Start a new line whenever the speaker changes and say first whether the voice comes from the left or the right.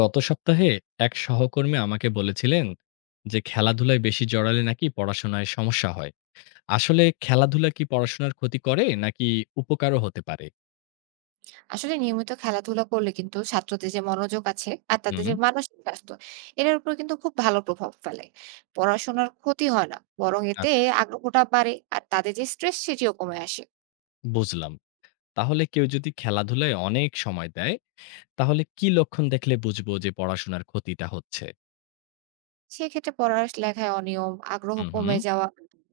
left: গত সপ্তাহে এক সহকর্মী আমাকে বলেছিলেন যে খেলাধুলায় বেশি জড়ালে নাকি পড়াশোনায় সমস্যা হয়। আসলে খেলাধুলা কি পড়াশোনার ক্ষতি করে নাকি উপকারও হতে পারে?
right: আসলে নিয়মিত খেলাধুলা করলে কিন্তু ছাত্রদের যে মনোযোগ আছে আর তাদের
left: হুম।
right: যে মানসিক স্বাস্থ্য এটার উপর কিন্তু খুব ভালো প্রভাব ফেলে। পড়াশোনার ক্ষতি হয় না, বরং এতে
left: আচ্ছা,
right: আগ্রহটা বাড়ে আর তাদের যে স্ট্রেস সেটিও কমে আসে।
left: বুঝলাম। তাহলে কেউ যদি খেলাধুলায় অনেক সময় দেয়, তাহলে কি লক্ষণ দেখলে বুঝবো যে পড়াশোনার ক্ষতিটা হচ্ছে?
right: সেক্ষেত্রে পড়ালেখায় অনিয়ম, আগ্রহ
left: হুম হুম।
right: কমে যাওয়া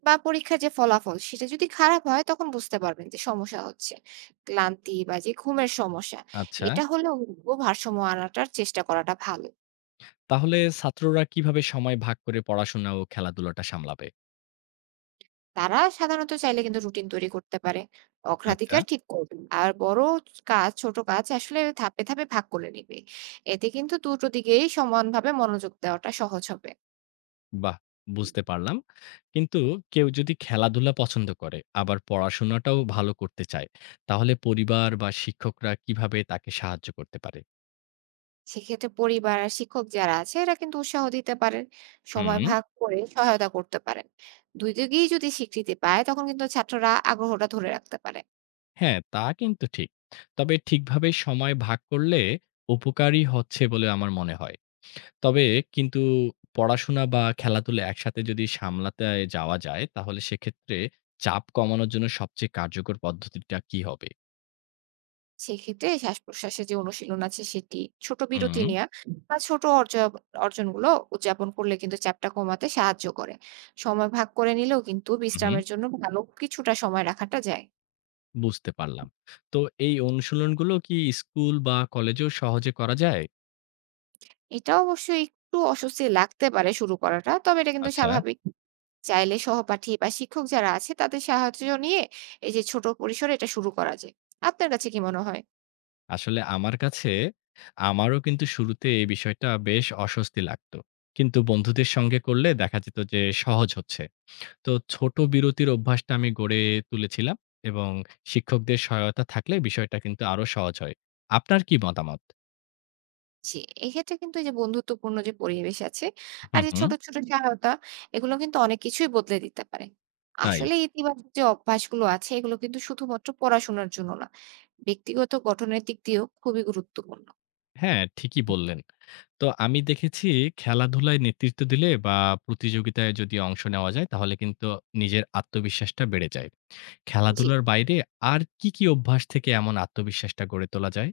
right: বা পরীক্ষার যে ফলাফল সেটা যদি খারাপ হয় তখন বুঝতে পারবেন যে সমস্যা হচ্ছে। ক্লান্তি বা যে ঘুমের সমস্যা
left: আচ্ছা।
right: এটা হলেও ভারসাম্য আনাটার চেষ্টা করাটা ভালো।
left: তাহলে ছাত্ররা কিভাবে সময় ভাগ করে পড়াশোনা ও খেলাধুলাটা সামলাবে?
right: তারা সাধারণত চাইলে কিন্তু রুটিন তৈরি করতে পারে।
left: আচ্ছা।
right: অগ্রাধিকার ঠিক করবে। আর বড় কাজ, ছোট কাজ আসলে ধাপে, ধাপে ভাগ করে নিবে। এতে কিন্তু দুটো দিকেই সমানভাবে মনোযোগ দেওয়াটা সহজ হবে।
left: বাহ! বুঝতে পারলাম। কিন্তু কেউ যদি খেলাধুলা পছন্দ করে, আবার পড়াশোনাটাও ভালো করতে চায়, তাহলে পরিবার বা শিক্ষকরা কিভাবে তাকে সাহায্য করতে পারে?
right: সেক্ষেত্রে পরিবার আর শিক্ষক যারা আছে এরা কিন্তু উৎসাহ দিতে পারেন। সময়
left: হুম,
right: ভাগ করে সহায়তা করতে পারেন। ২ দিকেই যদি স্বীকৃতি পায় তখন কিন্তু ছাত্ররা আগ্রহটা ধরে রাখতে পারে।
left: হ্যাঁ, তা কিন্তু ঠিক। তবে ঠিকভাবে সময় ভাগ করলে উপকারী হচ্ছে বলে আমার মনে হয়। তবে কিন্তু পড়াশোনা বা খেলাধুলা একসাথে যদি সামলাতে যাওয়া যায়, তাহলে সেক্ষেত্রে চাপ কমানোর জন্য সবচেয়ে কার্যকর পদ্ধতিটা কি হবে?
right: সেক্ষেত্রে শ্বাস-প্রশ্বাসের যে অনুশীলন আছে সেটি, ছোট
left: হুম,
right: বিরতি নেয়া বা ছোট অর্জ অর্জনগুলো উদযাপন করলে কিন্তু চাপটা কমাতে সাহায্য করে। সময় ভাগ করে নিলেও কিন্তু
left: উহু।
right: বিশ্রামের জন্য ভালো কিছুটা সময় রাখাটা যায়।
left: বুঝতে পারলাম। তো এই অনুশীলনগুলো কি স্কুল বা কলেজেও সহজে করা যায়?
right: এটা অবশ্যই একটু অস্বস্তি লাগতে পারে শুরু করাটা, তবে এটা কিন্তু
left: আচ্ছা,
right: স্বাভাবিক। চাইলে সহপাঠী বা শিক্ষক যারা আছে তাদের সাহায্য নিয়ে এই যে ছোট পরিসরে এটা শুরু করা যায়। আপনার কাছে কি মনে হয়?
left: আসলে আমার কাছে আমারও কিন্তু শুরুতে এই বিষয়টা বেশ অস্বস্তি লাগতো। কিন্তু বন্ধুদের সঙ্গে করলে দেখা যেত যে সহজ হচ্ছে। তো ছোট বিরতির অভ্যাসটা আমি গড়ে তুলেছিলাম এবং শিক্ষকদের সহায়তা থাকলে বিষয়টা কিন্তু আরো সহজ হয়। আপনার কি মতামত?
right: জি, এক্ষেত্রে কিন্তু এই যে বন্ধুত্বপূর্ণ যে পরিবেশ আছে আর
left: হুম,
right: যে
left: হুম।
right: ছোট, ছোট সহায়তা, এগুলো কিন্তু অনেক কিছুই বদলে দিতে পারে।
left: তাই।
right: আসলে ইতিবাচক যে অভ্যাসগুলো আছে এগুলো কিন্তু শুধুমাত্র পড়াশোনার জন্য না। ব্যক্তিগত গঠনের দিক দিয়েও খুবই গুরুত্বপূর্ণ।
left: হ্যাঁ, ঠিকই বললেন। তো আমি দেখেছি খেলাধুলায় নেতৃত্ব দিলে বা প্রতিযোগিতায় যদি অংশ নেওয়া যায় তাহলে কিন্তু নিজের আত্মবিশ্বাসটা বেড়ে যায়।
right: জি।
left: খেলাধুলার বাইরে আর কি, কি অভ্যাস থেকে এমন আত্মবিশ্বাসটা গড়ে তোলা যায়?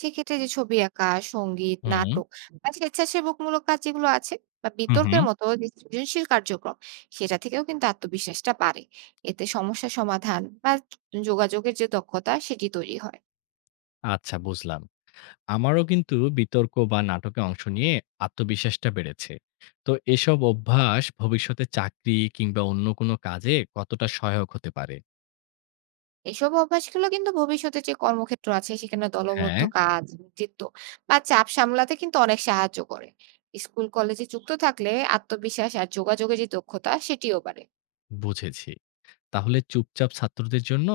right: সেক্ষেত্রে যে ছবি আঁকা, সংগীত,
left: হুম,
right: নাটক বা স্বেচ্ছাসেবকমূলক কাজ যেগুলো আছে বা
left: হু, হুম।
right: বিতর্কের মতো যে সৃজনশীল কার্যক্রম, সেটা থেকেও কিন্তু আত্মবিশ্বাসটা বাড়ে। এতে সমস্যা সমাধান বা যোগাযোগের যে দক্ষতা সেটি তৈরি হয়।
left: আচ্ছা, বুঝলাম। আমারও কিন্তু বিতর্ক বা নাটকে অংশ নিয়ে আত্মবিশ্বাসটা বেড়েছে। তো এসব অভ্যাস ভবিষ্যতে চাকরি কিংবা অন্য কোনো কাজে কতটা সহায়ক হতে পারে?
right: এসব অভ্যাসগুলো কিন্তু ভবিষ্যতে যে কর্মক্ষেত্র আছে সেখানে দলবদ্ধ
left: হ্যাঁ,
right: কাজ, নেতৃত্ব বা চাপ সামলাতে কিন্তু অনেক সাহায্য করে। স্কুল কলেজে যুক্ত থাকলে আত্মবিশ্বাস আর যোগাযোগের যে দক্ষতা সেটিও বাড়ে।
left: বুঝেছি। তাহলে চুপচাপ ছাত্রদের জন্য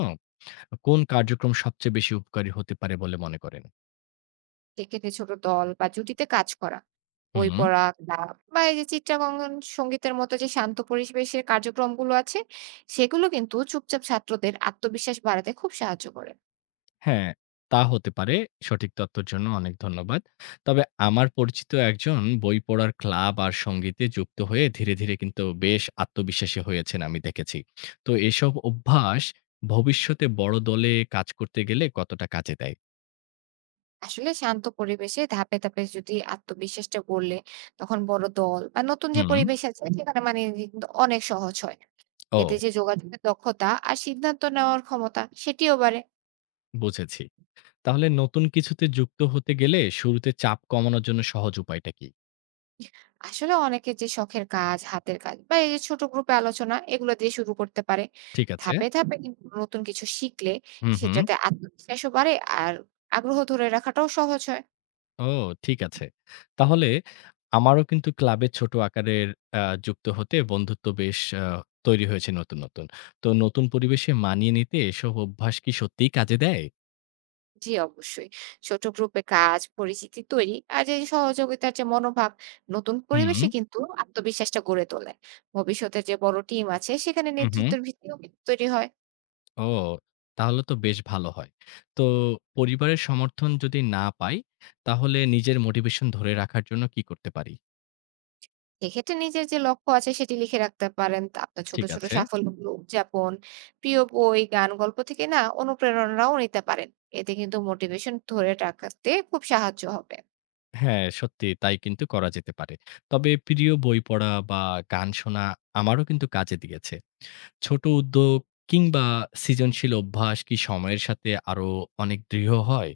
left: কোন কার্যক্রম সবচেয়ে বেশি উপকারী হতে পারে বলে মনে করেন?
right: সেক্ষেত্রে ছোট দল বা জুটিতে কাজ করা, বই
left: হুম,
right: পড়া, ক্লাব বা এই যে চিত্রাঙ্কন সঙ্গীতের মতো যে শান্ত পরিবেশের কার্যক্রমগুলো আছে সেগুলো কিন্তু চুপচাপ ছাত্রদের আত্মবিশ্বাস বাড়াতে খুব সাহায্য করে।
left: হ্যাঁ, তা হতে পারে। সঠিক তথ্যের জন্য অনেক ধন্যবাদ। তবে আমার পরিচিত একজন বই পড়ার ক্লাব আর সঙ্গীতে যুক্ত হয়ে ধীরে, ধীরে কিন্তু বেশ আত্মবিশ্বাসী হয়েছেন আমি দেখেছি। তো এসব অভ্যাস ভবিষ্যতে বড় দলে কাজ করতে গেলে কতটা কাজে দেয়?
right: আসলে শান্ত পরিবেশে ধাপে ধাপে যদি আত্মবিশ্বাসটা গড়লে তখন বড় দল বা নতুন যে
left: হুম,
right: পরিবেশ আছে সেখানে মানিয়ে নিতে কিন্তু অনেক সহজ হয়। এতে
left: ও
right: যে যোগাযোগের দক্ষতা আর সিদ্ধান্ত নেওয়ার ক্ষমতা সেটিও বাড়ে।
left: বুঝেছি। তাহলে নতুন কিছুতে যুক্ত হতে গেলে শুরুতে চাপ কমানোর জন্য সহজ উপায়টা কি?
right: আসলে অনেকে যে শখের কাজ, হাতের কাজ বা এই যে ছোট গ্রুপে আলোচনা, এগুলো দিয়ে শুরু করতে পারে।
left: ঠিক আছে।
right: ধাপে ধাপে কিন্তু নতুন কিছু শিখলে
left: হুম, হুম।
right: সেটাতে আত্মবিশ্বাসও বাড়ে, আর আগ্রহ ধরে রাখাটাও সহজ হয়।
left: ও, ঠিক আছে। তাহলে আমারও কিন্তু ক্লাবে ছোট আকারের আ যুক্ত হতে বন্ধুত্ব বেশ আ তৈরি হয়েছে নতুন, নতুন। তো নতুন পরিবেশে মানিয়ে নিতে এসব অভ্যাস কি সত্যিই কাজে দেয়?
right: জি, অবশ্যই। ছোট গ্রুপে কাজ, পরিচিতি তৈরি আর এই সহযোগিতার যে মনোভাব, নতুন
left: হুম,
right: পরিবেশে কিন্তু আত্মবিশ্বাসটা গড়ে তোলে। ভবিষ্যতে যে বড় টিম আছে সেখানে
left: হু, হুম।
right: নেতৃত্বের ভিত্তিও কিন্তু তৈরি হয়।
left: ও, তাহলে তো বেশ ভালো হয়। তো পরিবারের সমর্থন যদি না পাই, তাহলে নিজের মোটিভেশন ধরে রাখার জন্য কি করতে পারি?
right: এক্ষেত্রে নিজের যে লক্ষ্য আছে সেটি লিখে রাখতে পারেন। তা আপনার ছোট,
left: ঠিক
right: ছোট
left: আছে।
right: সাফল্যগুলো উদযাপন, প্রিয় বই, গান, গল্প থেকে না অনুপ্রেরণাও নিতে পারেন। এতে কিন্তু মোটিভেশন ধরে রাখতে খুব সাহায্য হবে।
left: হ্যাঁ, সত্যিই তাই কিন্তু করা যেতে পারে। তবে প্রিয় বই পড়া বা গান শোনা আমারও কিন্তু কাজে দিয়েছে। ছোট উদ্যোগ কিংবা সৃজনশীল অভ্যাস কি সময়ের সাথে আরো অনেক দৃঢ় হয়?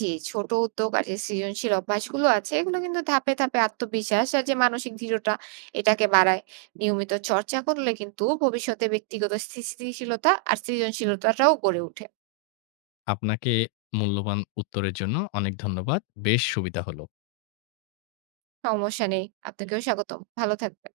right: জি, ছোট উদ্যোগ আর যে সৃজনশীল অভ্যাসগুলো আছে এগুলো কিন্তু ধাপে ধাপে আত্মবিশ্বাস আর যে মানসিক দৃঢ়তা এটাকে বাড়ায়। নিয়মিত চর্চা করলে কিন্তু ভবিষ্যতে ব্যক্তিগত স্থিতিশীলতা আর সৃজনশীলতাটাও গড়ে ওঠে।
left: আপনাকে মূল্যবান উত্তরের জন্য অনেক ধন্যবাদ। বেশ সুবিধা হলো।
right: সমস্যা নেই। আপনাকেও স্বাগতম। ভালো থাকবেন।